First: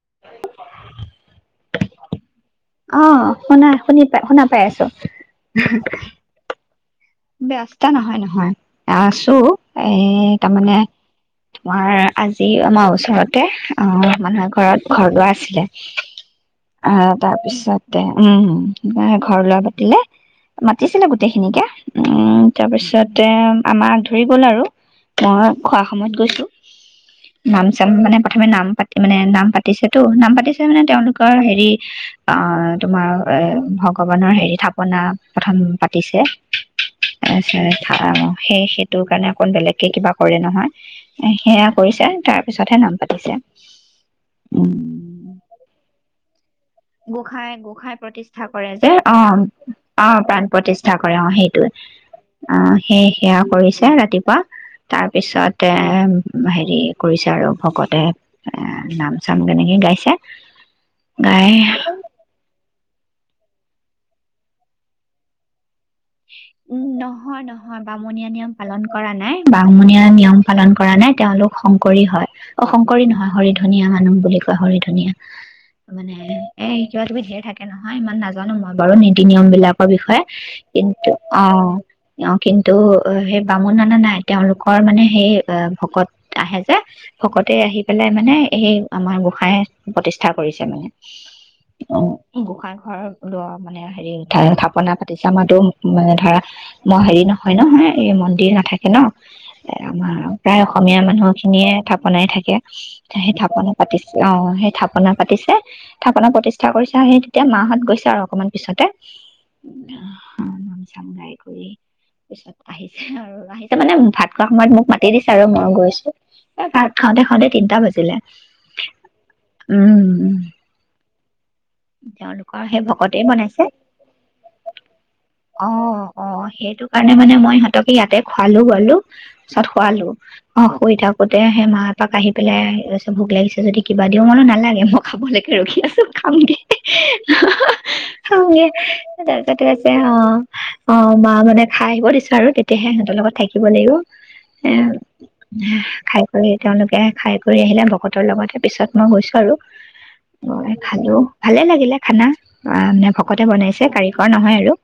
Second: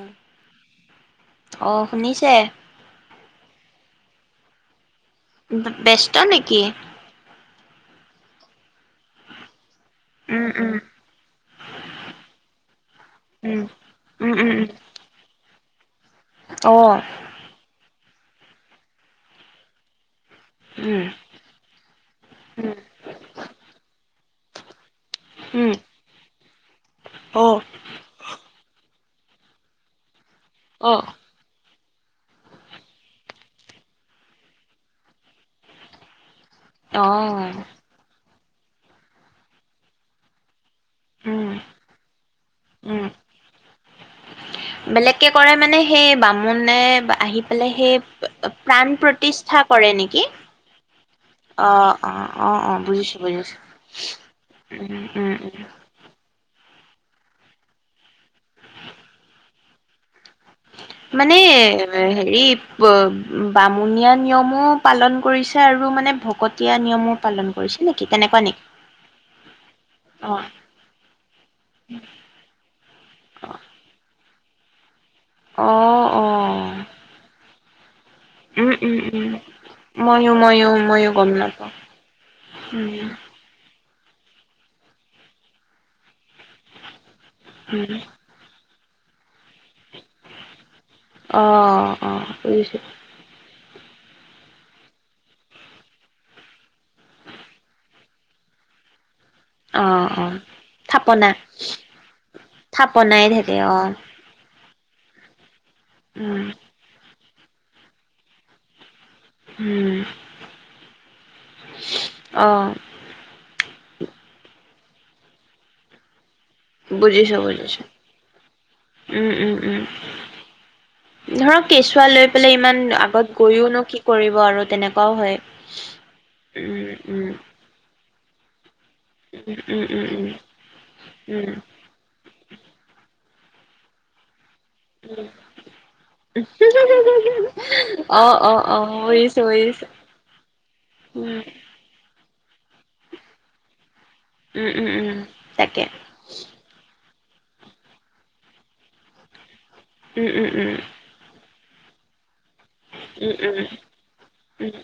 উ। অহ ', শুনিছে। অহ ', শুনা, শুনি পাই শুনা পাই আছো। ব ব্যস্ত নেকি? ব্যস্ত নহয় - নহয় আছো। এহ ', উম, উম, তাৰমানে তোমাৰ আজি আমাৰ ওচৰতে উম, অহ ', উম, মানুহৰ উম, উম, ঘৰত ঘৰ দোৱা আছিলে। উ [inaudible] অ', অহ ', তাৰপিছত। উম - উম ঘৰ লৰা পাতিলে। উম, মাতিছিলে গোটেইখিনিকে। উম', তাৰপিছতে আমাৰ হেৰি গল আৰু। মই উম, খোৱা সময়ত গৈছো। অ', নাম চাম মানে প্ৰথমে নাম পাতি। মানে নাম পাতিছেতো নাম ছে মানে অ', তেওঁলোকৰ হেৰি। অহ ', তোমাৰ এহ ', ভগৱানৰ হেৰি থাপনা প্ৰথম পাতিছে। আছ অ', খাৰ [unintelligible] সেই -সেইটোৰ কাৰণে অকণ বেলেগকে কিবা কৰে নহয়। এহ ', উম, সেয়া কৰিছে তাৰ পিছতহে নাম উম, পাতিছে। বেলেগকে কৰে মানে সেই বামু গোসাই - গোসাই প্ৰতিষ্ঠা কৰে, প্ৰাণ যে অহ প্ৰতিষ্ঠা ', কৰে - অহ নেকি? ', প্ৰাণ প্ৰতিষ্ঠা কৰে অহ ', সেইটোৱে, অ', অ', অ', আহ অ', ', সেই বুজিছোঁ, সেয়া বুজিছোঁ। কৰিছে ৰাতিপুৱা উম, তাৰ উম, উম, পিছতে এহ হেৰি কৰিছে আৰু ভকতে নাম চাম তেনেকৈ গাইছে মানে? গাই হেৰি বব, বামুণীয়া নিয়মো পালন কৰিছে আৰু। মানে ভকতীয়া উম ', নিয়মো নহয় পালন - কৰিছে নহয় নেকি বামুণীয়া তেনেকুৱা নিয়ম নেকি? পালন কৰা নাই - বামুণীয়া নিয়ম অ', পালন কৰা নাই তেওঁলোক শংকৰী হয় অহ ', শংকৰী নহয় হৰি ধনীয়া মানুহ বুলি কয়। গাহৰি ধুনীয়া। অ', মানে এহ অ'। ', কিবা কিবি ধেৰ থাকে। হয় ইমান নাজানো উম মই বাৰু উম নীতি উম নিয়ম বিলাকৰ বিষয়ে ময়ো ময়ো ময়ো গম নাপাওঁ অহ', - অহ',, কিন্তু উম অহ ', সেই বামু নানা নাই তেওঁলোকৰ মানে সেই ভকত আহে যে ভকতে আহি উম পেলাই মানে এই আমাৰ ব গোহাঁই প্ৰতিষ্ঠা কৰিছে মানে অ অ গোহাঁই ঘৰ ল মানে হেৰি উঠা থাপনা পাতিছে। আমাৰো মানে ধৰা ম হেৰি নহয় নহয় এই মন্দিৰ নাথাকে ন- এ অ আমাৰ অ প্ৰায় অসমীয়া মানুহ থাপনা খিনিয়ে থাপনাই থাকে, থাপনাই সেই থাকে থাপনা অ পাতিছে অ সেই থাপ- থাপনা পাতিছে থাপনা উম প্ৰতিষ্ঠা কৰিছা সেই এতিয়া মাহত গৈছে আৰু অকণমান পিছতে উম নাম চাম গাই কৰি অ পিছত আহিছে আৰু আহিছে মানে ভাত খোৱা সময়ত মোক মাতি দিছে আৰু মই গৈছো এ ভাত খাওঁতে বুজিছো খাওঁতে তিনিটা বুজিছো বাজিলে উম উ ধৰক কেঁচুৱা লৈ পেলাই ইমান ভকতেই আগত বনাইছে গৈও নো কি কৰিব আৰু তেনেকুৱাও হয় অ অ উম উম খালো বলো উম পিছত উম শোৱালো উম উম অ শুই থাকোতে উম। মা পাপা এপাক আহি পেলাই ভোক লাগিছে যদি কিবা দিও মই বোলো নালাগে মই খাবলৈকে ৰখি আছো খামগে অ অ অ বুজিছো তাৰপিছতে বুজিছো আছে অ অ মা উম মানে খাই বৈ আহিব দিছে আৰু তেতিয়াহে সিঁহতৰ লগত থাকিব লাগিব উম এ উম উম উ তাকে খাই কৰি তেওঁলোকে খাই বৈ আহিলে ভকতৰ লগতে পিছত মই গৈছো আৰু উম উম অ উম খালো ভালে লাগিলে খানা আহ মানে উম ভকতে উম বনাইছে কাৰিকৰ নহয় উম আৰু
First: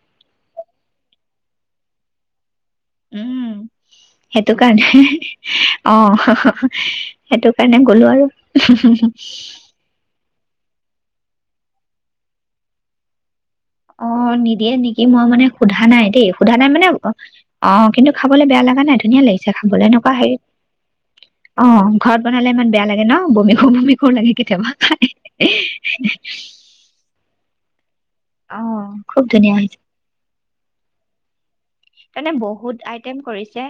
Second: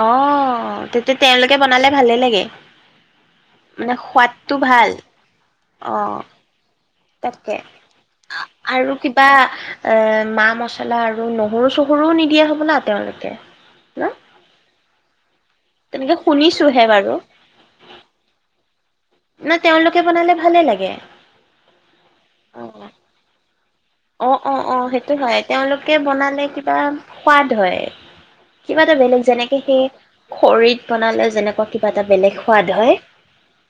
অ', তেতিয়া তেওঁলোকে বনালে ভালে লাগে উম মানে সেইটো সোৱাদটো ভাল। কাৰণে অ সেইটো তাতকে কাৰণে গ'লো আৰু আৰু কিবা এ মাহ মছলা আৰু নহৰু চহৰুও নিদিয়া হ'বলা তেওঁলোকে ন? অ নিদিয়ে নেকি মই মানে সোধা নাই তেনেকে দেই সোধা নাই শুনিছোহে মানে বাৰু অ কিন্তু খাবলৈ বেয়া লগা নাই ধুনীয়া ন লাগিছে খাবলে তেওঁলোকে এনেকুৱা বনালে হেৰি ভালে লাগে। অ ঘৰত বনালে ইমান বেয়া অ', লাগে ন কৰো বমি কৰো লাগে অ অ কেতিয়াবা অ খাই সেইটো হয় তেওঁলোকে বনালে কিবা সোৱাদ হয় অ কিবা এটা বেলেগ খুব ধুনীয়া যেনেকে হৈছে সেই খৰিত বনালে যেনেকুৱা কিবা এটা তাৰ মনে বেলেগ সোৱাদ বহুত হয়। আইটেম কৰিছে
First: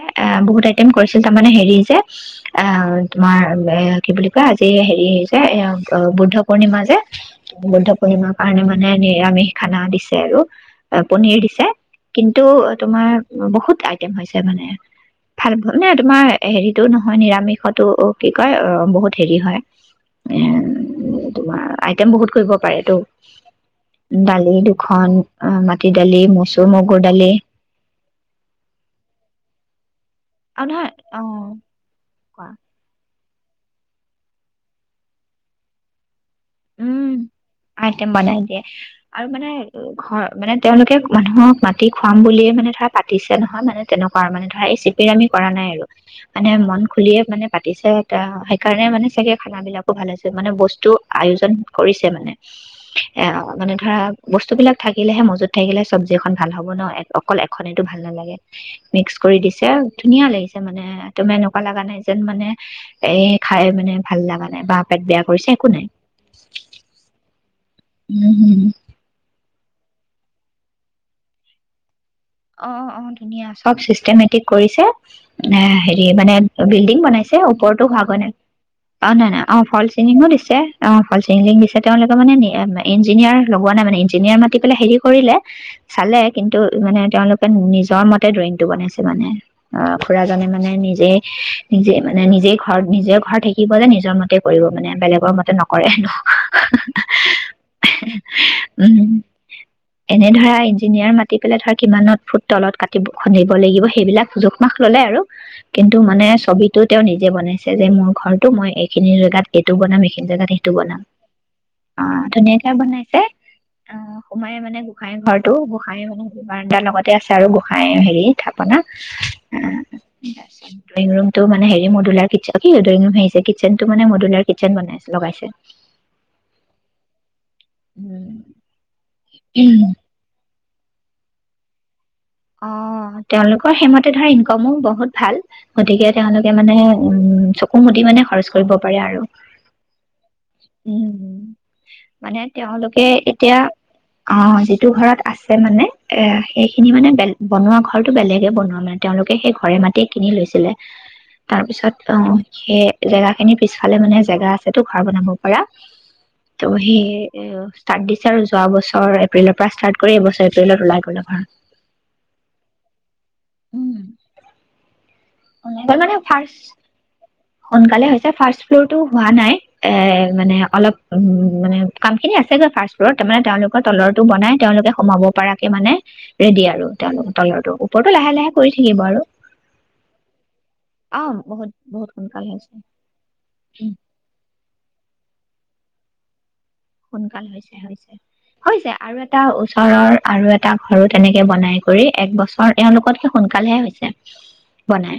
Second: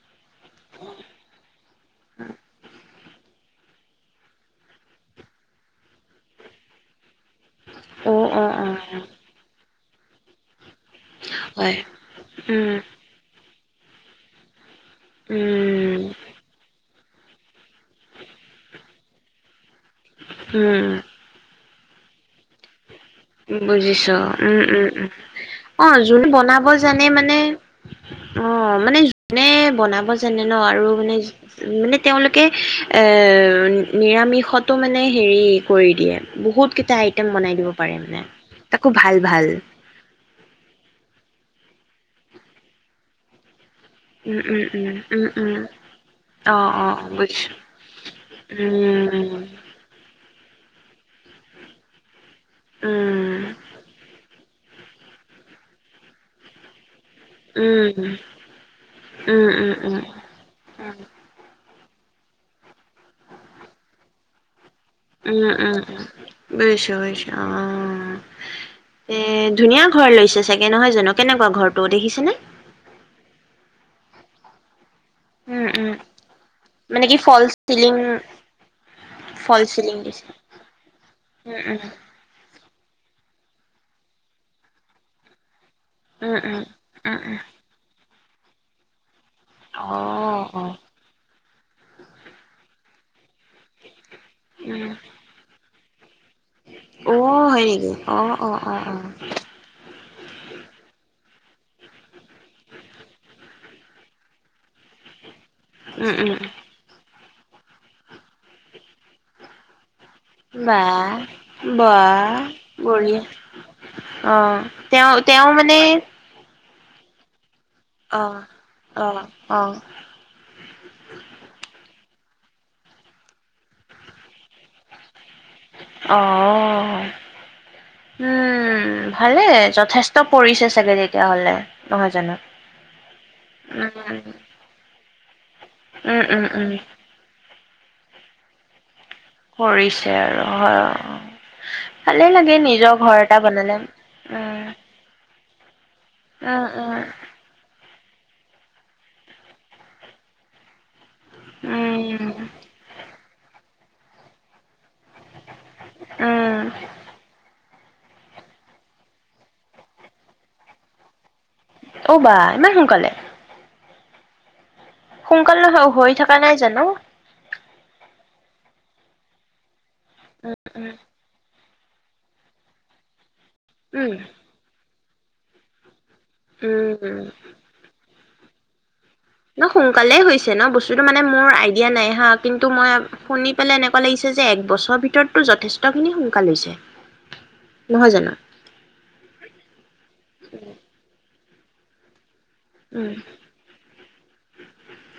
বহুত আইটেম কৰিছিল তাৰমানে হেৰি যে অ [unintelligible] অ তোমাৰ এ কি বুলি কয় আজি হেৰি হৈছে এ বুদ্ধ পূৰ্ণিমা যে বুদ্ধ অ', পূৰ্ণিমাৰ অ', কাৰণে মানে অ', এনে নিৰামিষ খানা দিছ ছে আৰু পনিৰ দিছে হয় কিন্তু উম, অ বহুত আইটেম হৈছে মানে ভাল ভাল নে উম, তোমাৰ হেৰিটো নহ হয় নিৰামিষতো কি কয় অ বহুত হেৰি হয় উম এ তোমাৰ আইটেম বহুত কৰিব পাৰেটো বুজিছ উম উম উম আহ, অ মাটি দালি যোন বনাব মচুৰ মগুৰ জানে দালি মানে অ মানে যোনে বনাব জনে ন আৰু নহয় মানে অ মানে তেওঁলোকে কোৱা এ [unintelligible] নিৰামিষতো মানে হেৰি কৰি দিয়ে বহুত কেইটা উম আইটম বনাই দিব [unintelligible] মানে বনাই দিয়ে তাকো ভাল আৰু ভাল মানে ঘৰ মানে তেওঁলোকে মানুহক মাতি খুৱাম বুলিয়ে মানে ধৰা পাতিছে নহয় মানে তেনেকুৱা উম মানে ধৰা উম এইচিপি উম আমি উম কৰা উম নাই আৰু মানে অ মন অ খুলিয়ে মানে বুজিছো পাতিছে এ সেইকাৰণে উম মানে উম উম উম চাগে খানা বিলাকো ভাল হৈছে মানে বস্তু আয়োজন কৰিছে মানে অ মানে ধৰা বস্তু বিলাক থাকিলেহে মজুত থাকিলে চব্জি খন ভাল হব ন এক অকল এখনেতো ভাল নালাগে মিক্স কৰি উম উম দিছে উম ধুনীয়া লাগিছে মানে তোমাৰ এনেকুৱা লগা নাই যেন মানে এ খাই মানে ভাল লগা নাই বা তাত বেয়া কৰিছে একো নাই বুইছো বুইছো অ উম হম এ ধুনীয়া ঘৰ লৈছে চাগে নহয় জানো কেনেকুৱা ঘৰটো দেখিছেনে অ অ ধুনীয়া চব চিষ্টেমেটিক কৰিছে এ উম উম হেৰি মানে বিল্ডিং মানে কি বনাইছে ফল ওপৰতো চিলিং হোৱাগৈ ন অ নাই নাই অ ফল চিলিংঙো দিছে অ ফল চিং উম দিছে তেওঁলোকে মানে ইঞ্জিনিয়াৰ লগোৱা নাই মানে ইঞ্জিনিয়াৰ মাতি পেলাই হেৰি কৰিলে চালে উম কিন্তু উম মানে উম উম উম তেওঁলোকে নিজৰ মতে তাতে ড্ৰয়িংটো বনাইছে মানে অ খুৰাজনে অ মানে নিজে নিজে মানে নিজে ঘৰত নিজে ঘৰ থাকিব যে নিজৰ মতে কৰিব মানে উম বেলেগ মতে নক কৰে ন অ হয় নেকি অ অ অ অ উম এনে ধৰা ইঞ্জিনিয়াৰ মাতি পেলাই ধৰা কিমানত ফুট তলত কাটিব খুন্দিব লাগিব সেইবিলাক জোখমাখ ল'লে আৰু কিন্তু উম মানে উম ছবিটো তেওঁ নিজ যে বনাইছে যে মোৰ ঘৰটো মই এইখিনি জেগাত এইটো বনাম এইখিনি জোগাত সেইটো বা বনাম বা অ ধুনীয়াকে বনাইছে বঢ়িয়া অ সোমাই মানে তেওঁ গোসাই তেওঁ ঘৰটো মানে গোসাই মানে বাৰাণ্ডা লগতে আছে আৰু বত খাই অ হেৰি থাপনা অ অ ত ড্ৰয়িং ৰুমটো মানে হেৰি মদলাৰ কি হৈছে কিচেনটো মানে মদুলাৰ কিচেন বনাইছে লগাইছে অ উম ভালে উম যথেষ্ট পৰিছে চাগে তেতিয়াহ'লে নহয় জানো অ তেওঁলোকৰ সেইমতে উম ধৰ ইনকমো বহুত ভাল গতিকে উম উম তেওঁলোকে মানে উম কুমটি মানে খৰচ কৰিব পাৰে আৰু কৰিছে আৰু হয় উম ভালেই মানে লাগে নিজৰ তেওঁলোকে ঘৰ এটা এতিয়া বনালে উম তাৰ মানে এ উম, সেইখিনি উম, মানে বলেগ মাৰ ঘৰটো বেলেগে বনোৱা মানে তেওঁলোকে সেই ঘৰে মাতেয় কিনি লৈছিলে তাৰ পিছত অ উম, সেই জেগা খিনি পিছালে মানে জেগা আছে টো খাৰ বনাব পাৰা উম। ত' সেই এ ষ্টাৰ্ট দিছে আৰু যোৱা বছৰ এপ্ৰিলৰ পৰা ষ্টাৰ্ট কৰি এইবছৰ এপ্ৰিল লাই গ'লো ঘৰত অ' বা ইমান সোনকালে উম সোনকাল নহয় হৈ মানে থকা নাই ফাৰ্ষ্ট জানো? সোনকালে ফাৰ্ষ্ট ফ্ল'টো হোৱা নাই এ উম, মানে উম, অলপ উ মানে কাম খিন আছেগৈ ফাষ্ট' ফ্লুৰত তাৰ মানে তেওঁলোকৰ তলৰো বনাই তেওঁলোকে কমাব পাৰাকে মানে ৰেডি উম, আৰু উম। তেওঁলোকৰ তলৰৰ ওপৰত টো লাহে লাহে কৰি থাকিব আৰু ন শুন সোনকালে হৈছে ন বস্তুতটো মানে অ মোৰ বহুত আইডিয়া বহুত নাই হা সোনকাল কিন্তু হৈছে মই শুনি পেলাই উম এনেকুৱা লাগিছে যে এক বছৰ ভিতৰতো যথেষ্ট ভিতৰ খিনি সোনকালৈছে সোনকাল হৈছে হৈছে হৈছে আৰু এটা ওচৰৰ আৰু এটা ঘৰো তেনেকে বনাই কৰি এক বছৰ উম, এওঁলোকতকে সোনকালেহে হৈছে বনাই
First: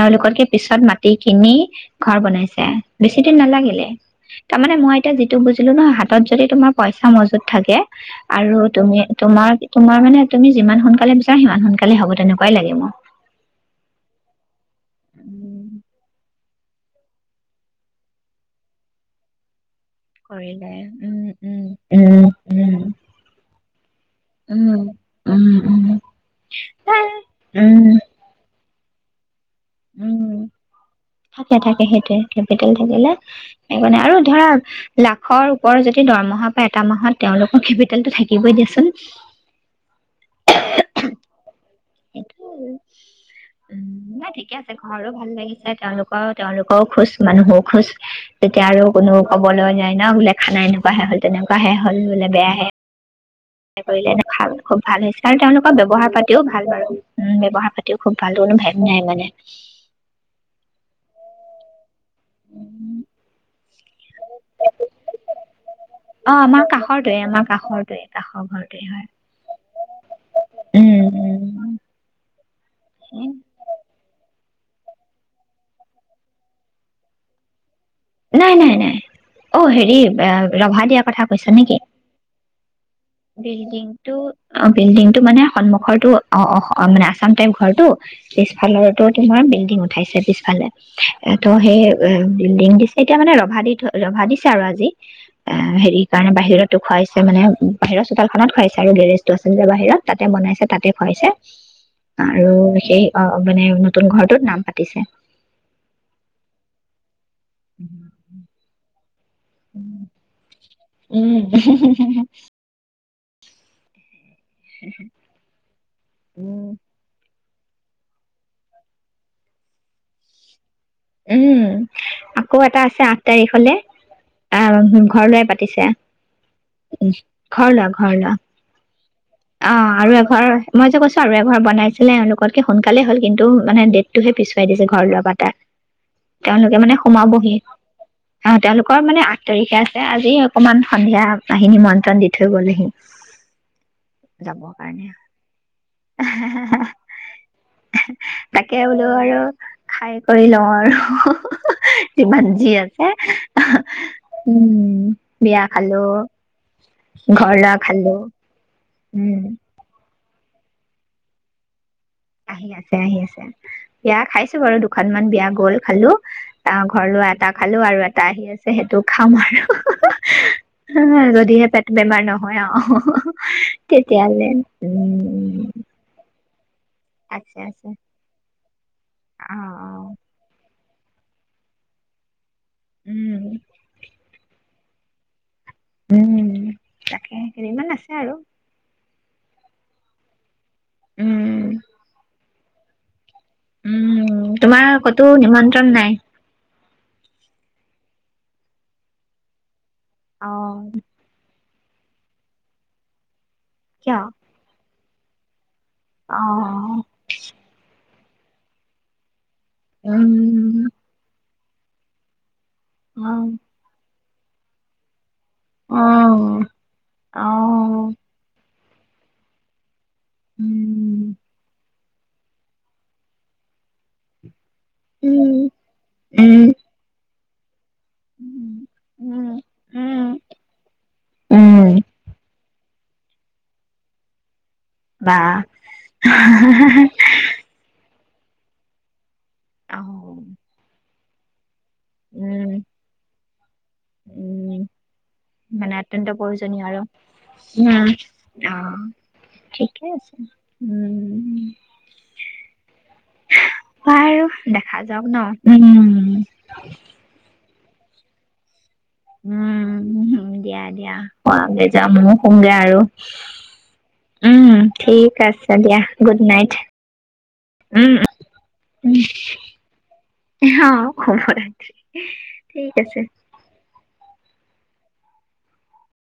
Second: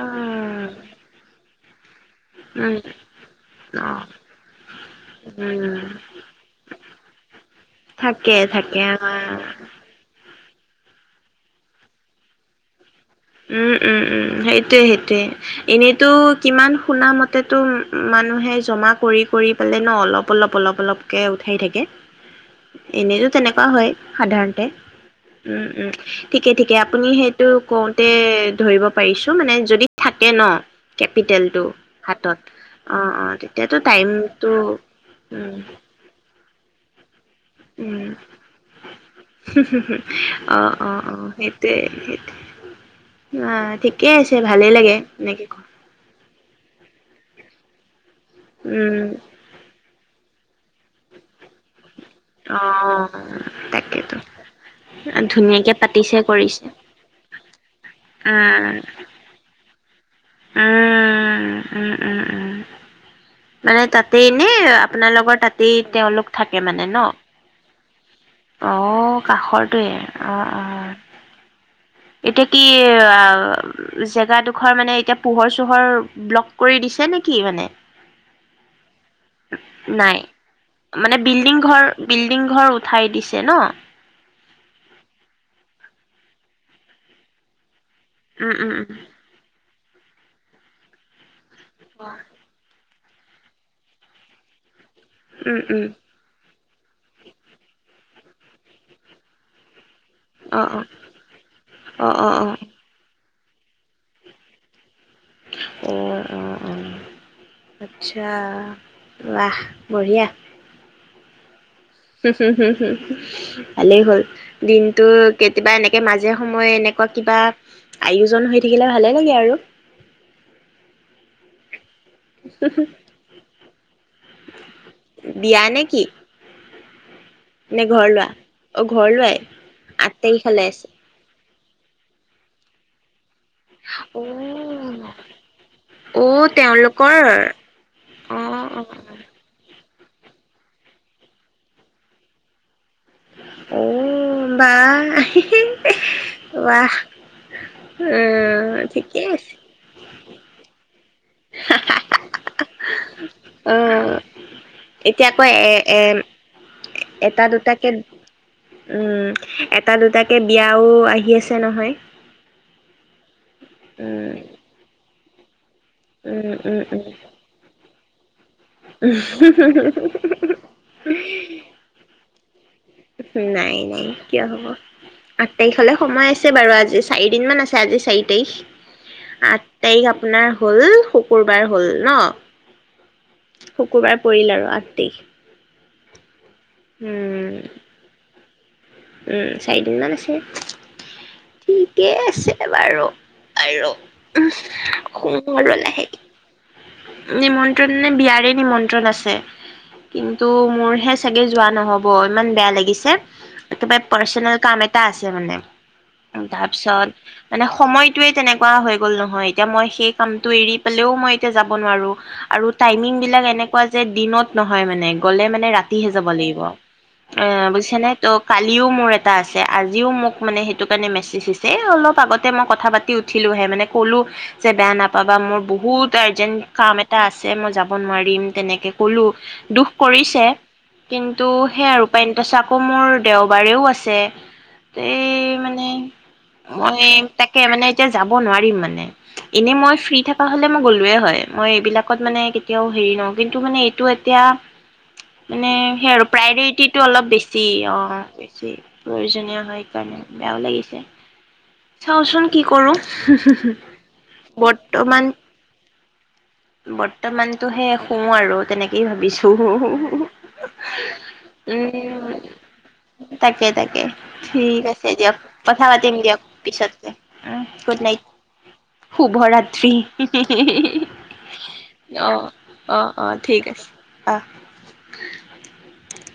এওঁলোকতকে পিছত মাটি কিনি উ ঘৰ বনাইছে উম, বেছি দিন নালাগিলে অ', তাৰমানানে মই এতিয়া যিটো বুজিলো ন উম। হাত যদি তোমাৰ পইচা মজুত থাকে থাকে, আৰু থাকে তুমি অ'। তোমাৰ তোমাৰ মানে তুমি যিমান সোনকালে বিচাৰা সিমান সোনকালে হব তেনেকুৱাই লাগে মোৰ। উম উম উম সেইটো। সেইয়ে সেইটোৱে উম এনেইতো কিমান শুনা মতেতো মানুহে জমা কৰি কৰি ন অলপ অপ কৰিলে অপ অলক উম উঠাই উম থাকে উম এনেতো তেনেকুৱা হয় উম সাধাৰণতে উম উ উম ঠিকে ঠিকে আপুনি সেইটো ক উম ধৰিব পাৰিছো উম থাকে কেপিটেলটো থাকে সেইটোৱে হাতত কেপিটেল থাকিলে অ', অ', তেতিয়াতো সেইকাৰণে আৰু টাইমটো ধৰা লাখৰ ওপৰ যদি দৰমহা এটা মাহত তেওঁলোকৰ উ কেপিটেলটো থাকিবই দিয়াচোন অ অ অ সেইটোৱে সেই সেইটোৱে আহ উম ঠিকেই নাই আছে ভাল ঠিকে আছে ঘৰো ভাল লাগিছে তেওঁলোকৰ তেওঁলোকৰও খোজ ম মইও খুচ তেতিয়া আৰু উম। কোনো ক'বলৈ নাই নওোলেখা নয় [unintelligible] নেকুৱাহে হ'ল তেনেকুৱাহে হ'ল বোলে বেয়াহে অ', কৰিলে তাকেতো খুব ভাল হৈছে আৰু ধুনীয়াকে তেওঁলোকৰ ব্যৱহাৰ পাতিছে পাতিও কৰিছে। ভাল বাৰু। উম ব্যৱহাৰ পাতিও খুব ভাল কোনো ভাৱ নাই মানে [unintelligible] উম উম উম উম মানে তাতেই এনে আপোনাৰ লগৰ তাতেই অ তেওঁলোক আমাৰ থাকে মানে ন? কাষৰটোৱে আমাৰ কাষৰটোৱে কাষৰ ঘৰটোৱে হয় আহ কাষৰটোৱে আহ উম উম আহ এতিয়া কি অ জেগাটো ঘৰ মানে এতিয়া পোহৰ চোহৰ ব্লক কৰি দিছে নেকি মানে? নাই নাই নাই অ হেৰি নাই ৰভা দিয়া মানে কথা কৈছা বিল্ডিং নেকি ঘৰ বিল্ডিং ঘৰ উঠাই দিছে ন? বিল্ডিংটো অ বিল্ডিংটো মানে সন্মুখৰটো অ অ অ মানে আছাম টাইপ ঘৰটো উম, উম, পিছফালৰ এইটো তোমাৰ বিল্ডিঙত খাইছে পিছফালে এ ত সেই বিল্ডিং দিছে এতিয়া মানে ৰভা দি থ ৰভা দিছে আৰু আজি অ উম, উম, উম, হেৰি কাৰনে বাহিৰত খুৱাইছে মানে উম বাহিৰত চোতখনত খুৱাইছে আৰু গেৰেজটো আছে যে বাহিৰত তাতে বনাইছে অ', অ', তাতে খুৱাইছে অ', অ', অ', আৰু সেই অ অ মানে নতুন ঘৰটোত নাম পাতিছে অ অ অ আচ্ছা ৱাহ বঢ়িয়া উম হ হু হু হুম ভালেই হ'ল দিনতটো কেতিয়াবা এনেকে মাজে উম সময়ে এনেকুৱা কিবা আয়োজন হৈ থাকিলে ভালে লাগে আৰু উম, আকৌ এটা আছে আঠ তাৰিখলে। আহ ঘৰ লোৱা বিয়া নে পাতিছে কি নি [unintelligible] ঘৰ লোৱা ঘৰ লোৱা, অ ঘৰ লোৱাই অ আৰু আঠ এঘৰ তাৰিখলে মই আছে যে কৈছো আৰু ঘৰ বনাইছিলে এওঁলোককে সোনকালে হ'ল কিন্তু মানে অ ডেটটোহে পিছুৱাই দিছে ঘৰ লৱা পা অ তেওঁলোকে মানে তেওঁলোকৰ সোমাবহি অ', তেওঁলোকৰ মানে আঠ তাৰিখ ঠিকে আছে আজি অকনমান সন্ধিয়া আহি নিমন্ত্ৰণ দি থৈ গ'লহি। ঔ, যাবৰ কাৰণে বাহ তাকে বোলো ঠিকেই আৰু আছে খায় কৰি লওঁ আৰু। যিমান যি আছে অ উম, এতিয়া আকৌ বিয়া এ এ খালো, এটা ঘৰ লোৱা দুটাকে খালো উম, এটা দুটাকে বিয়াও আহি আছে নহয় আহি আছে, আহি আছে বিয়া উম খাইছো বাৰু দুখন ইমান বিয়া গ'ল। খালো উম উম অ', ঘৰ লোৱা এটা খালো আৰু এ তা, আহি আছ সেইটো খাম আৰু উম হ, যদিহে পেট বেমাৰ নহয়, আউ নাই নাই কিয় তেতিয়ালে হ'ব আঠ উম তাৰিখলে সময় আছে বাৰু আজ আজি চায়িডিন মান আছে আজি চায়ি তায়িখ। অ আঠ অ তাৰিখ আপোনাৰ হ'ল শুকুৰবাৰ হ'ল ন? উম শুকুৰবাৰে পৰিল আৰু আগ [unintelligible] উম। তাকে কেইদিন মান আছে আৰু। উম, চাৰিদিন মান আছে। উম ঠিকেই আছে। এবাৰো আৰু উম তোমাৰ ক'তো শুম আৰু নিমন্ত্ৰণ নাই লাহেকে নিমন্ত্ৰণ বিয়াৰে নিমন্ত্ৰণ আছে। কিন্তু অ মোৰ হে চাগে যোৱা নহ'ব, ইমান বেয়া লাগিছে। কিয় পাৰ্চনেল কাম এ টা আছে মানে অ তাৰপিছত মানে সময় টোয়ে তেনেকুৱা হৈ গ'ল নহয় এতিয়া মই সেই কামটো এৰি উম পালেও মই তিয়া যাব নোৱাৰোঁ আৰু টাইমিং অ বিলাক এনেকুৱা যে দিনত নহয় মানে গ'লে মানে অ ৰাতিহে যাব লাগিব অ এ বুজিছে নে তোক। কালিও মোৰ এটা আছে আজি। আজি ও মোক মানে সেইটো কাৰণে উম মেছেজ দিছে এ অলপ আগতে মই কথা পাতি উঠিলোহে মানে কলো যে বেয়া নাপাবা উম মোৰ বহুত আৰ্জেন্ট উম কাম এটা আছে। যে মজা নোৱাৰিম উম তেনেকে কলো দুখ উম কৰিছে কিন্তু সে উম আৰু উপায়নো আকৌমোৰ দেওবাৰেও আছে এই বাহ মানে হো-হো মই তাকে মানে এতিয়া যাব নোৱাৰিম মানে এনে মই ফ্ৰী থকা হলে মই গ'লোয়ে হয় মই এইবিলাক মানে উম কেতিয়াও হেৰি ন কিন্তু মানে। টো এতিয়া উম মানে সেই আৰু অত্যন্ত প্ৰয়োজনীয় আৰু প্ৰায়ৰিটিটো অলপ বেছি অ উম, বেছি অ প্ৰয়োজনীয় হয় ঠিকে সকাৰণে আছে। বেয়াও লাগিছে চাওচোন কি কৰো হয় আৰু দেখা যাওক ন উ। হে শুও আৰু তেনেক উমম দিয়া দিয়া সৱাংগে যাম ম উম, হোঁমগে আৰু তাকে তাকে উম ঠিক আছে ঠিক দিয়ক আছে কথা দিয়া পাতিম গুড দিয়ক নাইট। পিছত উ গুড উম। নাইট উম শুভ ৰাত্ৰি হুহ হুহ অ শুব লাগে হুহ অ ঠিক অ আছে। অ ঠিক আছে আহ